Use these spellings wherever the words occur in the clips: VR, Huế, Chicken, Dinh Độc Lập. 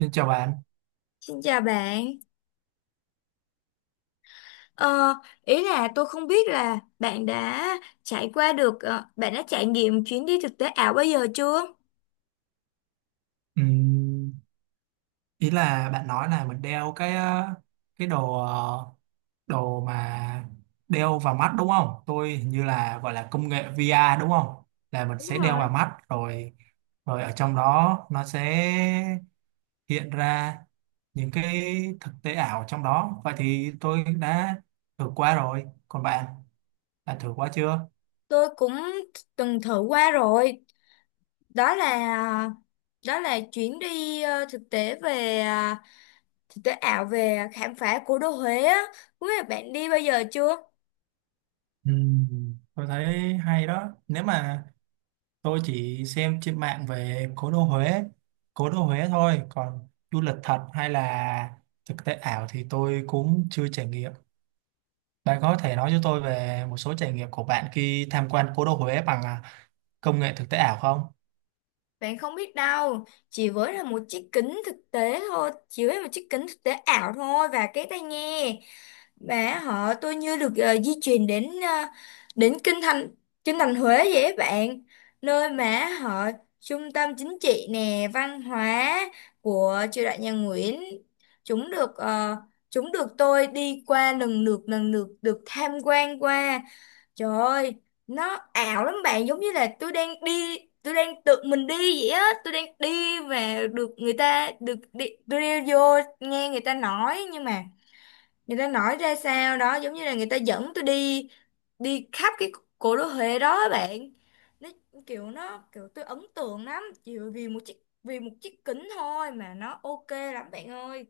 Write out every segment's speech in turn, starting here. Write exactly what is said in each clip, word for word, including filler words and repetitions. Xin chào bạn. Xin chào bạn. Ờ, Ý là tôi không biết là bạn đã trải qua được, ờ, bạn đã trải nghiệm chuyến đi thực tế ảo bao giờ chưa? Ừm, Ý là bạn nói là mình đeo cái ờ, cái đồ ờ, đồ mà đeo vào mắt đúng không? Tôi hình như là gọi là công nghệ vi a đúng không? Là mình Đúng sẽ đeo rồi. vào mắt rồi rồi ở trong đó nó sẽ hiện ra những cái thực tế ảo trong đó. Vậy thì tôi đã thử qua rồi. Còn bạn, bạn thử qua chưa? Tôi cũng từng thử qua rồi. Đó là đó là chuyến đi ờ, thực tế về ờ, thực tế ảo về khám phá cố đô Huế á. Không biết là bạn đi bao giờ chưa? Ừm, tôi thấy hay đó. Nếu mà Tôi chỉ xem trên mạng về cố đô Huế, cố đô Huế thôi, còn du lịch thật hay là thực tế ảo thì tôi cũng chưa trải nghiệm. Bạn có thể nói cho tôi về một số trải nghiệm của bạn khi tham quan cố đô Huế bằng à, công nghệ thực tế ảo không? Bạn không biết đâu, chỉ với là một chiếc kính thực tế thôi, chỉ với một chiếc kính thực tế ảo thôi và cái tai nghe. Và họ tôi như được ờ, di chuyển đến ờ, đến kinh thành kinh thành Huế vậy á bạn, nơi mà họ trung tâm chính trị nè, văn hóa của triều đại nhà Nguyễn. Chúng được ờ, chúng được tôi đi qua, lần lượt lần lượt được tham quan qua. Trời ơi, nó ảo lắm bạn, giống như là tôi đang đi tôi đang tự mình đi vậy á. Tôi đang đi và được người ta được đi, tôi đi vô nghe người ta nói, nhưng mà người ta nói ra sao đó giống như là người ta dẫn tôi đi, đi khắp cái cố đô Huế đó á bạn. Nó kiểu nó kiểu tôi ấn tượng lắm, chỉ vì một chiếc vì một chiếc kính thôi mà nó ok lắm bạn ơi.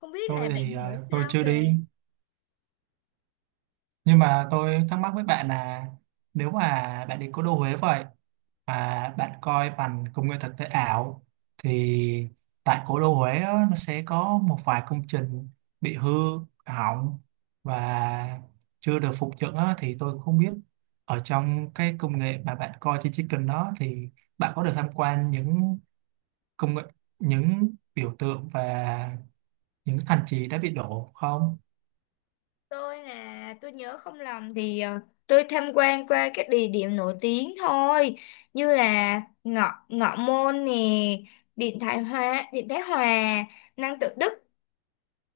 Không biết là Tôi bạn thì hiểu à, tôi sao chưa về. đi. Nhưng mà tôi thắc mắc với bạn là nếu mà bạn đi cố đô Huế vậy mà bạn coi bằng công nghệ thực tế ảo thì tại cố đô Huế á, nó sẽ có một vài công trình bị hư hỏng và chưa được phục dựng á, thì tôi không biết ở trong cái công nghệ mà bạn coi trên Chicken đó thì bạn có được tham quan những công nghệ, những biểu tượng và những thành trì đã bị đổ không? Tôi nè, tôi nhớ không lầm thì ờ, tôi tham quan qua các địa điểm nổi tiếng thôi, như là ngọ ngọ môn nè, Điện Thái Hòa Điện Thái Hòa, Năng Tự Đức,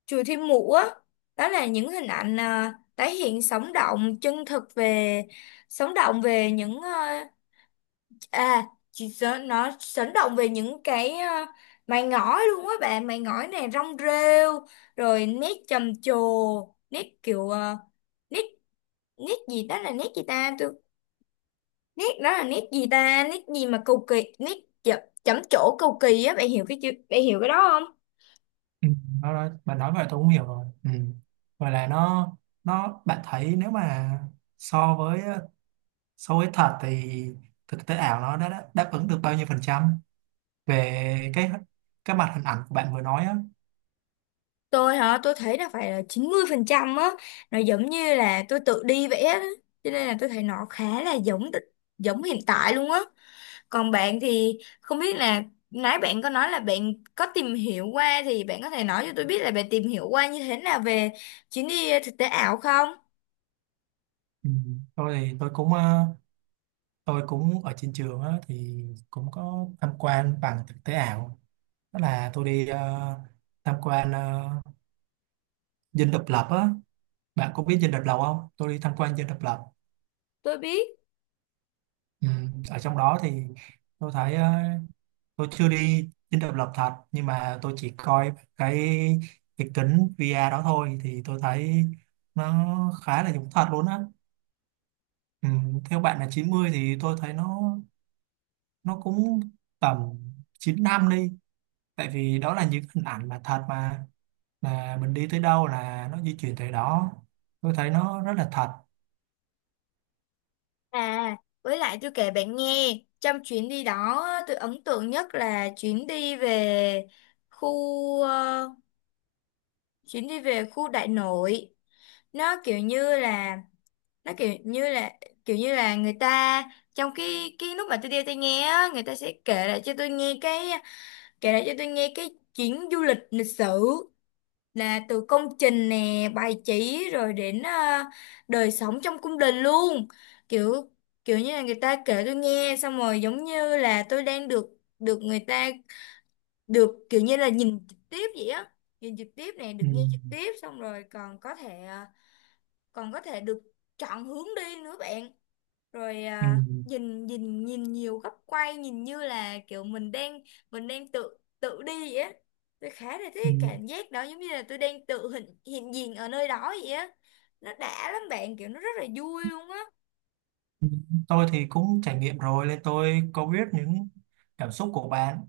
chùa Thiên Mụ á. Đó là những hình ảnh à, tái hiện sống động chân thực về sống động về những à, à chỉ sợ nó sống động về những cái à, mày ngói luôn á bạn, mày ngói này, rong rêu, rồi nét trầm trồ, nét kiểu à, nét nét gì đó là nét gì ta, tôi nét đó là nét gì ta, nét gì mà cầu kỳ, nét chấm chậm trổ cầu kỳ á bạn, hiểu cái chữ bạn hiểu cái đó không. Ừ, nó nói bạn nói vậy tôi cũng hiểu rồi. Ừ. Vậy là nó nó bạn thấy nếu mà so với so với thật thì thực tế ảo nó đã, đã đáp ứng được bao nhiêu phần trăm về cái cái mặt hình ảnh của bạn vừa nói á? Tôi hả, tôi thấy là phải là chín mươi phần trăm á. Nó giống như là tôi tự đi vẽ đó, cho nên là tôi thấy nó khá là giống, giống hiện tại luôn á. Còn bạn thì không biết là nãy bạn có nói là bạn có tìm hiểu qua, thì bạn có thể nói cho tôi biết là bạn tìm hiểu qua như thế nào về chuyến đi ờ, thực tế ảo không. Ừ. tôi thì tôi cũng ờ, tôi cũng ở trên trường á thì cũng có tham quan bằng thực tế ảo. Đó là tôi đi ờ, tham quan ờ, Dinh Độc Lập á. Bạn có biết Dinh Độc Lập không? Tôi đi tham quan Dinh Độc Lập. Tôi biết. Ừ. Ở trong đó thì tôi thấy ờ, tôi chưa đi dinh độc lập thật nhưng mà tôi chỉ coi cái cái kính vi a đó thôi thì tôi thấy nó khá là giống thật luôn á. Ừ, theo bạn là chín mươi thì tôi thấy nó nó cũng tầm chín năm đi, tại vì đó là những hình ảnh mà thật mà mà mình đi tới đâu là nó di chuyển tới đó, tôi thấy nó rất là thật. À, với lại tôi kể bạn nghe, trong chuyến đi đó tôi ấn tượng nhất là chuyến đi về khu ờ, chuyến đi về khu Đại Nội. Nó kiểu như là nó kiểu như là kiểu như là người ta, trong cái cái lúc mà tôi đi tôi nghe á, người ta sẽ kể lại cho tôi nghe cái kể lại cho tôi nghe cái chuyến du lịch lịch sử, là từ công trình nè, bài chỉ rồi đến ờ, đời sống trong cung đình luôn. Kiểu kiểu như là người ta kể tôi nghe xong rồi, giống như là tôi đang được, được người ta được kiểu như là nhìn trực tiếp vậy á. Nhìn trực tiếp này, được Ừ, nghe trực tiếp, xong rồi còn có thể à, còn có thể được chọn hướng đi nữa bạn, rồi ừ, à, nhìn, nhìn nhìn nhiều góc quay, nhìn như là kiểu mình đang mình đang tự tự đi vậy á. Tôi khá là ừ. thích cái cảm giác đó, giống như là tôi đang tự hiện hiện diện ở nơi đó vậy á. Nó đã lắm bạn, kiểu nó rất là vui luôn á. Tôi thì cũng trải nghiệm rồi nên tôi có biết những cảm xúc của bạn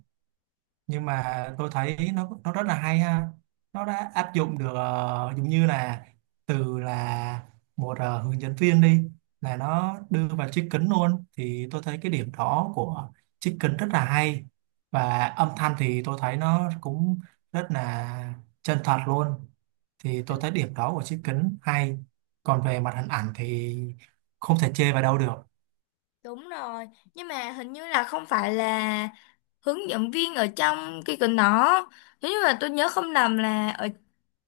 nhưng mà tôi thấy nó nó rất là hay ha. Nó đã áp dụng được ờ, giống như là từ là một ờ, hướng dẫn viên đi, là nó đưa vào chiếc kính luôn thì tôi thấy cái điểm đó của chiếc kính rất là hay. Và âm thanh thì tôi thấy nó cũng rất là chân thật luôn, thì tôi Hình- thấy điểm đó của chiếc kính hay. Còn về mặt hình ảnh thì không thể chê vào đâu được. Đúng rồi. Nhưng mà hình như là không phải là hướng dẫn viên ở trong cái gần đó. Nếu như mà tôi nhớ không lầm là ở,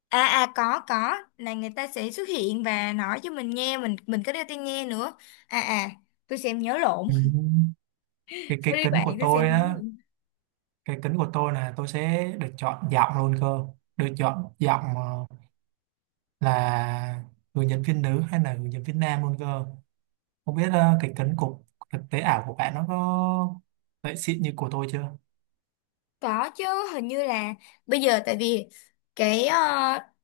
à à có có là người ta sẽ xuất hiện và nói cho mình nghe, mình mình có đeo tai nghe nữa. à à tôi xem nhớ lộn. Ừ. cái cái Sorry kính bạn, của tôi xem tôi nhớ. á, cái kính của tôi là tôi sẽ được chọn giọng luôn cơ được chọn giọng ờ, là người diễn viên nữ hay là người diễn viên nam luôn cơ. Không biết ờ, cái kính của thực tế ảo của bạn nó có vậy xịn như của tôi chưa. Có chứ. Hình như là bây giờ, tại vì cái ờ,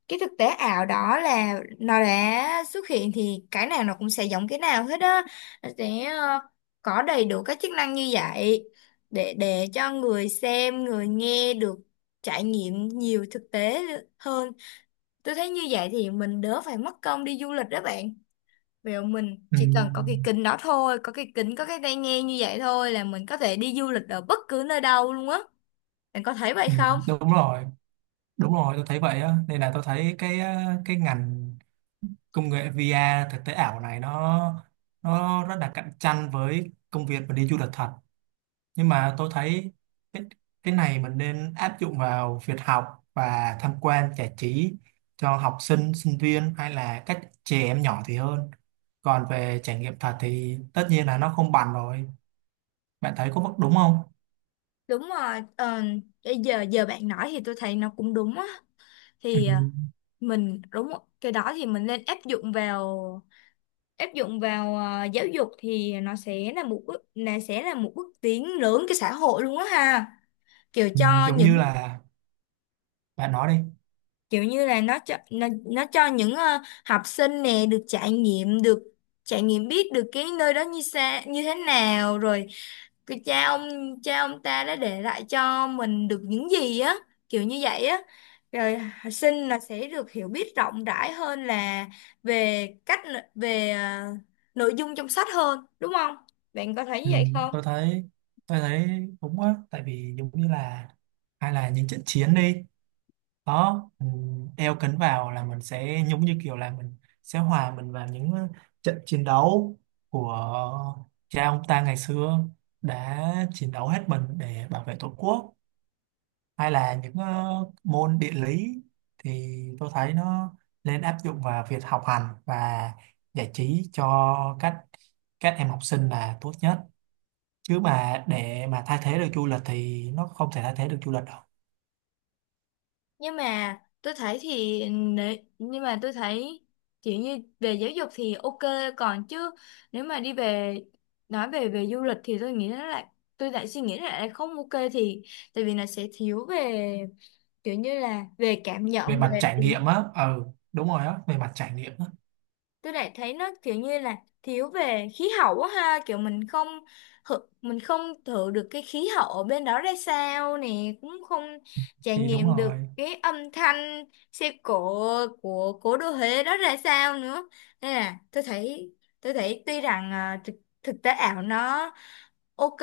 cái thực tế ảo đó là nó đã xuất hiện, thì cái nào nó cũng sẽ giống cái nào hết á. Nó sẽ ờ, có đầy đủ các chức năng như vậy, để để cho người xem, người nghe được trải nghiệm nhiều thực tế hơn. Tôi thấy như vậy thì mình đỡ phải mất công đi du lịch đó bạn. Vì mình Ừ, chỉ cần có cái kính đó thôi, có cái kính, có cái tai nghe như vậy thôi là mình có thể đi du lịch ở bất cứ nơi đâu luôn á. Bạn có thấy vậy ừ, không? đúng rồi, đúng rồi, tôi thấy vậy á nên là tôi thấy cái ờ, cái ngành công nghệ vi a thực tế ảo này nó nó rất là cạnh tranh với công việc và đi du lịch thật. Nhưng mà tôi thấy cái, cái này mình nên áp dụng vào việc học và tham quan giải trí cho học sinh sinh viên hay là các trẻ em nhỏ thì hơn. Còn về trải nghiệm thật thì tất nhiên là nó không bằng rồi. Bạn thấy có bất đúng không? Đúng rồi. ờ, cái giờ giờ bạn nói thì tôi thấy nó cũng đúng á. Ừ, Thì ờ, mình đúng rồi, cái đó thì mình nên áp dụng vào áp dụng vào ờ, giáo dục, thì nó sẽ là một bước là sẽ là một bước tiến lớn cái xã hội luôn á ha. Kiểu ừ, cho giống như những là bạn nói đi. Kiểu như là nó cho nó, nó cho những ờ, học sinh nè được trải nghiệm, được trải nghiệm biết được cái nơi đó như xa như thế nào, rồi cái cha ông cha ông ta đã để lại cho mình được những gì á, kiểu như vậy á. Rồi học sinh là sẽ được hiểu biết rộng rãi hơn là về cách về ờ, nội dung trong sách hơn, đúng không? Bạn có thấy như Ừ, vậy không? tôi thấy tôi thấy đúng á, tại vì giống như là hay là những trận chiến đi, đó mình đeo kính vào là mình sẽ giống như kiểu là mình sẽ hòa mình vào những ờ, trận chiến đấu của cha ông ta ngày xưa đã chiến đấu hết mình để bảo vệ tổ quốc. Hay là những ờ, môn địa lý thì tôi thấy nó nên áp dụng vào việc học hành và giải trí cho các các em học sinh là tốt nhất, chứ mà để mà thay thế được du lịch thì nó không thể thay thế được du lịch đâu. Nhưng mà tôi thấy thì nể- nhưng mà tôi thấy kiểu như về giáo dục thì ok, còn chứ nếu mà đi về, nói về về du lịch thì tôi nghĩ nó lại, tôi lại suy nghĩ lại là lại không ok. Thì tại vì nó sẽ thiếu về kiểu như là về cảm Về nhận, mặt về trải tiếng. nghiệm á. Ừ, đúng rồi á, về mặt trải nghiệm á. Tôi lại thấy nó kiểu như là thiếu về khí hậu quá ha, kiểu mình không hự- mình không thử được cái khí hậu ở bên đó ra sao nè, cũng không trải Thì đúng nghiệm được rồi. cái âm thanh xe cộ của cố đô Huế đó ra sao nữa. Nên là tôi thấy tôi thấy tuy rằng à, thực, thực tế ảo nó ok,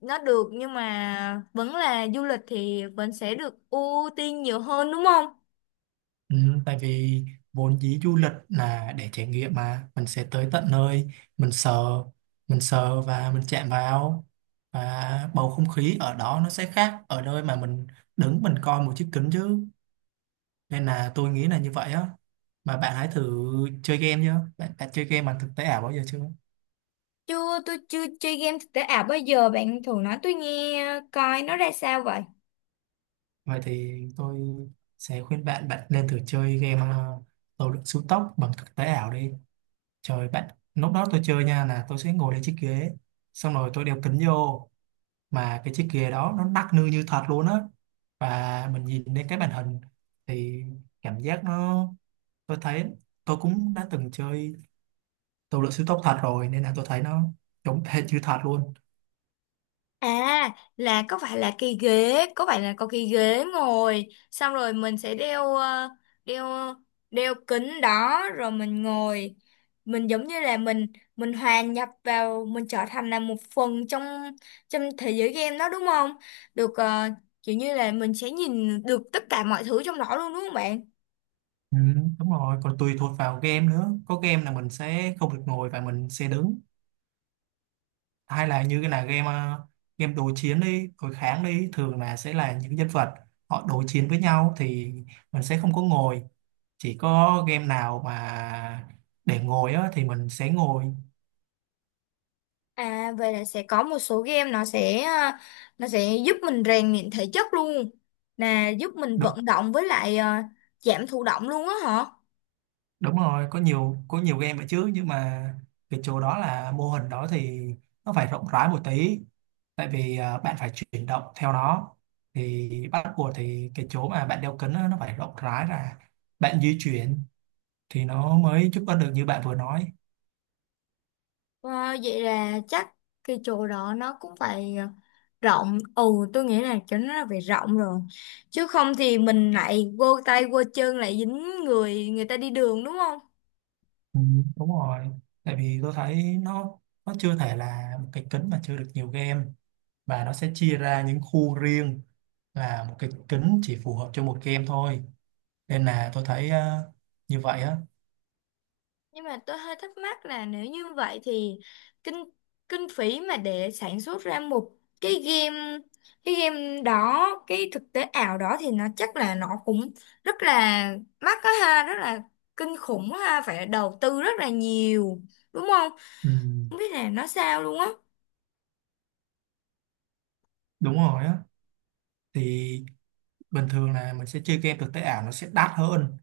nó được, nhưng mà vẫn là du lịch thì vẫn sẽ được ưu tiên nhiều hơn đúng không. Ừ, tại vì vốn dĩ du lịch là để trải nghiệm mà mình sẽ tới tận nơi, mình sờ mình sờ và mình chạm vào, và bầu không khí ở đó nó sẽ khác ở nơi mà mình đứng mình coi một chiếc kính chứ. Nên là tôi nghĩ là như vậy á. Mà bạn hãy thử chơi game nhá bạn, bạn chơi game bằng thực tế ảo bao giờ chưa? Chưa, tôi chưa chơi game thực tế ảo bao giờ. Bạn thường nói tôi nghe coi nó ra sao vậy? Vậy thì tôi sẽ khuyên bạn bạn nên thử chơi game ờ, tàu lượn siêu tốc bằng thực tế ảo đi. Trời bạn, lúc đó tôi chơi nha là tôi sẽ ngồi lên chiếc ghế, xong rồi tôi đeo kính vô. Mà cái chiếc ghế đó nó nắc nư như thật luôn á, và mình nhìn lên cái màn hình thì cảm giác nó... Tôi thấy tôi cũng đã từng chơi tàu lượn siêu tốc thật rồi nên là tôi thấy nó giống hệt như thật luôn. À, là có phải là cái ghế, có phải là có cái ghế ngồi, xong rồi mình sẽ đeo ờ, đeo đeo kính đó rồi mình ngồi. Mình giống như là mình mình hòa nhập vào, mình trở thành là một phần trong trong thế giới game đó đúng không? Được ờ, kiểu như là mình sẽ nhìn được tất cả mọi thứ trong đó luôn đúng không bạn? Ừ, đúng rồi, còn tùy thuộc vào game nữa. Có game là mình sẽ không được ngồi và mình sẽ đứng, hay là như cái là game ờ, game đối chiến đi, đối kháng đi, thường là sẽ là những nhân vật họ đối chiến với nhau thì mình sẽ không có ngồi. Chỉ có game nào mà để ngồi á, thì mình sẽ ngồi. À vậy là sẽ có một số game nó sẽ à, nó sẽ giúp mình rèn luyện thể chất luôn. Là giúp mình Đúng, vận động, với lại à, giảm thụ động luôn á hả? đúng rồi, có nhiều có nhiều game vậy chứ nhưng mà cái chỗ đó là mô hình đó thì nó phải rộng rãi một tí, tại vì ờ, bạn phải chuyển động theo nó thì bắt buộc thì cái chỗ mà bạn đeo kính á, nó phải rộng rãi ra, bạn di chuyển thì nó mới giúp ích được như bạn vừa nói. Ờ, Vậy là chắc cái chỗ đó nó cũng phải ờ, rộng. Ừ, tôi nghĩ là chỗ nó là phải rộng rồi. Chứ không thì mình lại vô tay vô chân, lại dính người người ta đi đường đúng không? Ừ, đúng rồi, tại vì tôi thấy nó nó chưa thể là một cái kính mà chứa được nhiều game và nó sẽ chia ra những khu riêng, là một cái kính chỉ phù hợp cho một game thôi nên là tôi thấy ờ, như vậy á. Nhưng mà tôi hơi thắc mắc là nếu như vậy thì kinh kinh phí mà để sản xuất ra một cái game, cái game đó cái thực tế ảo đó, thì nó chắc là nó cũng rất là mắc đó ha, rất là kinh khủng á ha, phải đầu tư rất là nhiều đúng không? Ừ, Không biết là nó sao luôn á. đúng rồi á, thì bình thường là mình sẽ chơi game thực tế ảo nó sẽ đắt hơn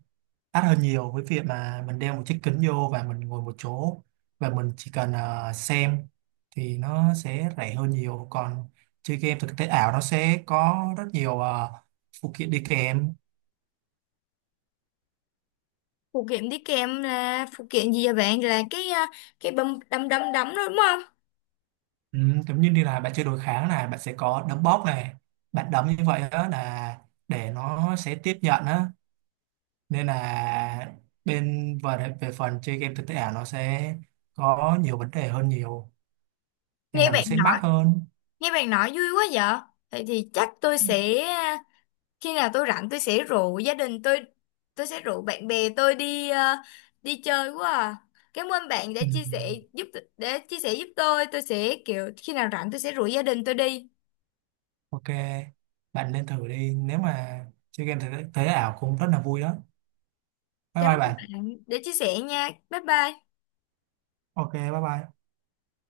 đắt hơn nhiều với việc mà mình đeo một chiếc kính vô và mình ngồi một chỗ và mình chỉ cần ờ, xem thì nó sẽ rẻ hơn nhiều. Còn chơi game thực tế ảo nó sẽ có rất nhiều ờ, phụ kiện đi kèm. Phụ kiện đi kèm là phụ kiện gì vậy bạn, là cái à, cái bấm đấm đấm đấm đó đúng không? Ừ, giống như đi là bạn chơi đối kháng này, bạn sẽ có đấm bóp này, bạn đấm như vậy đó là để nó sẽ tiếp nhận á. Nên là bên về về phần chơi game thực tế ảo nó sẽ có nhiều vấn đề hơn nhiều nên nghe là nó bạn sẽ mắc nói hơn. Nghe bạn nói vui quá. Vậy thì, thì chắc tôi sẽ, khi nào tôi rảnh tôi sẽ rủ gia đình tôi tôi sẽ rủ bạn bè tôi đi ờ, đi chơi quá à. Cảm ơn bạn đã Ừ. chia sẻ Ừ. giúp, để chia sẻ giúp tôi tôi sẽ kiểu khi nào rảnh tôi sẽ rủ gia đình tôi đi. Ok, bạn lên thử đi. Nếu mà chơi game thế, thế ảo cũng rất là vui đó. Bye Cảm ơn bye bạn. bạn để chia sẻ nha, bye bye. Ok, bye bye.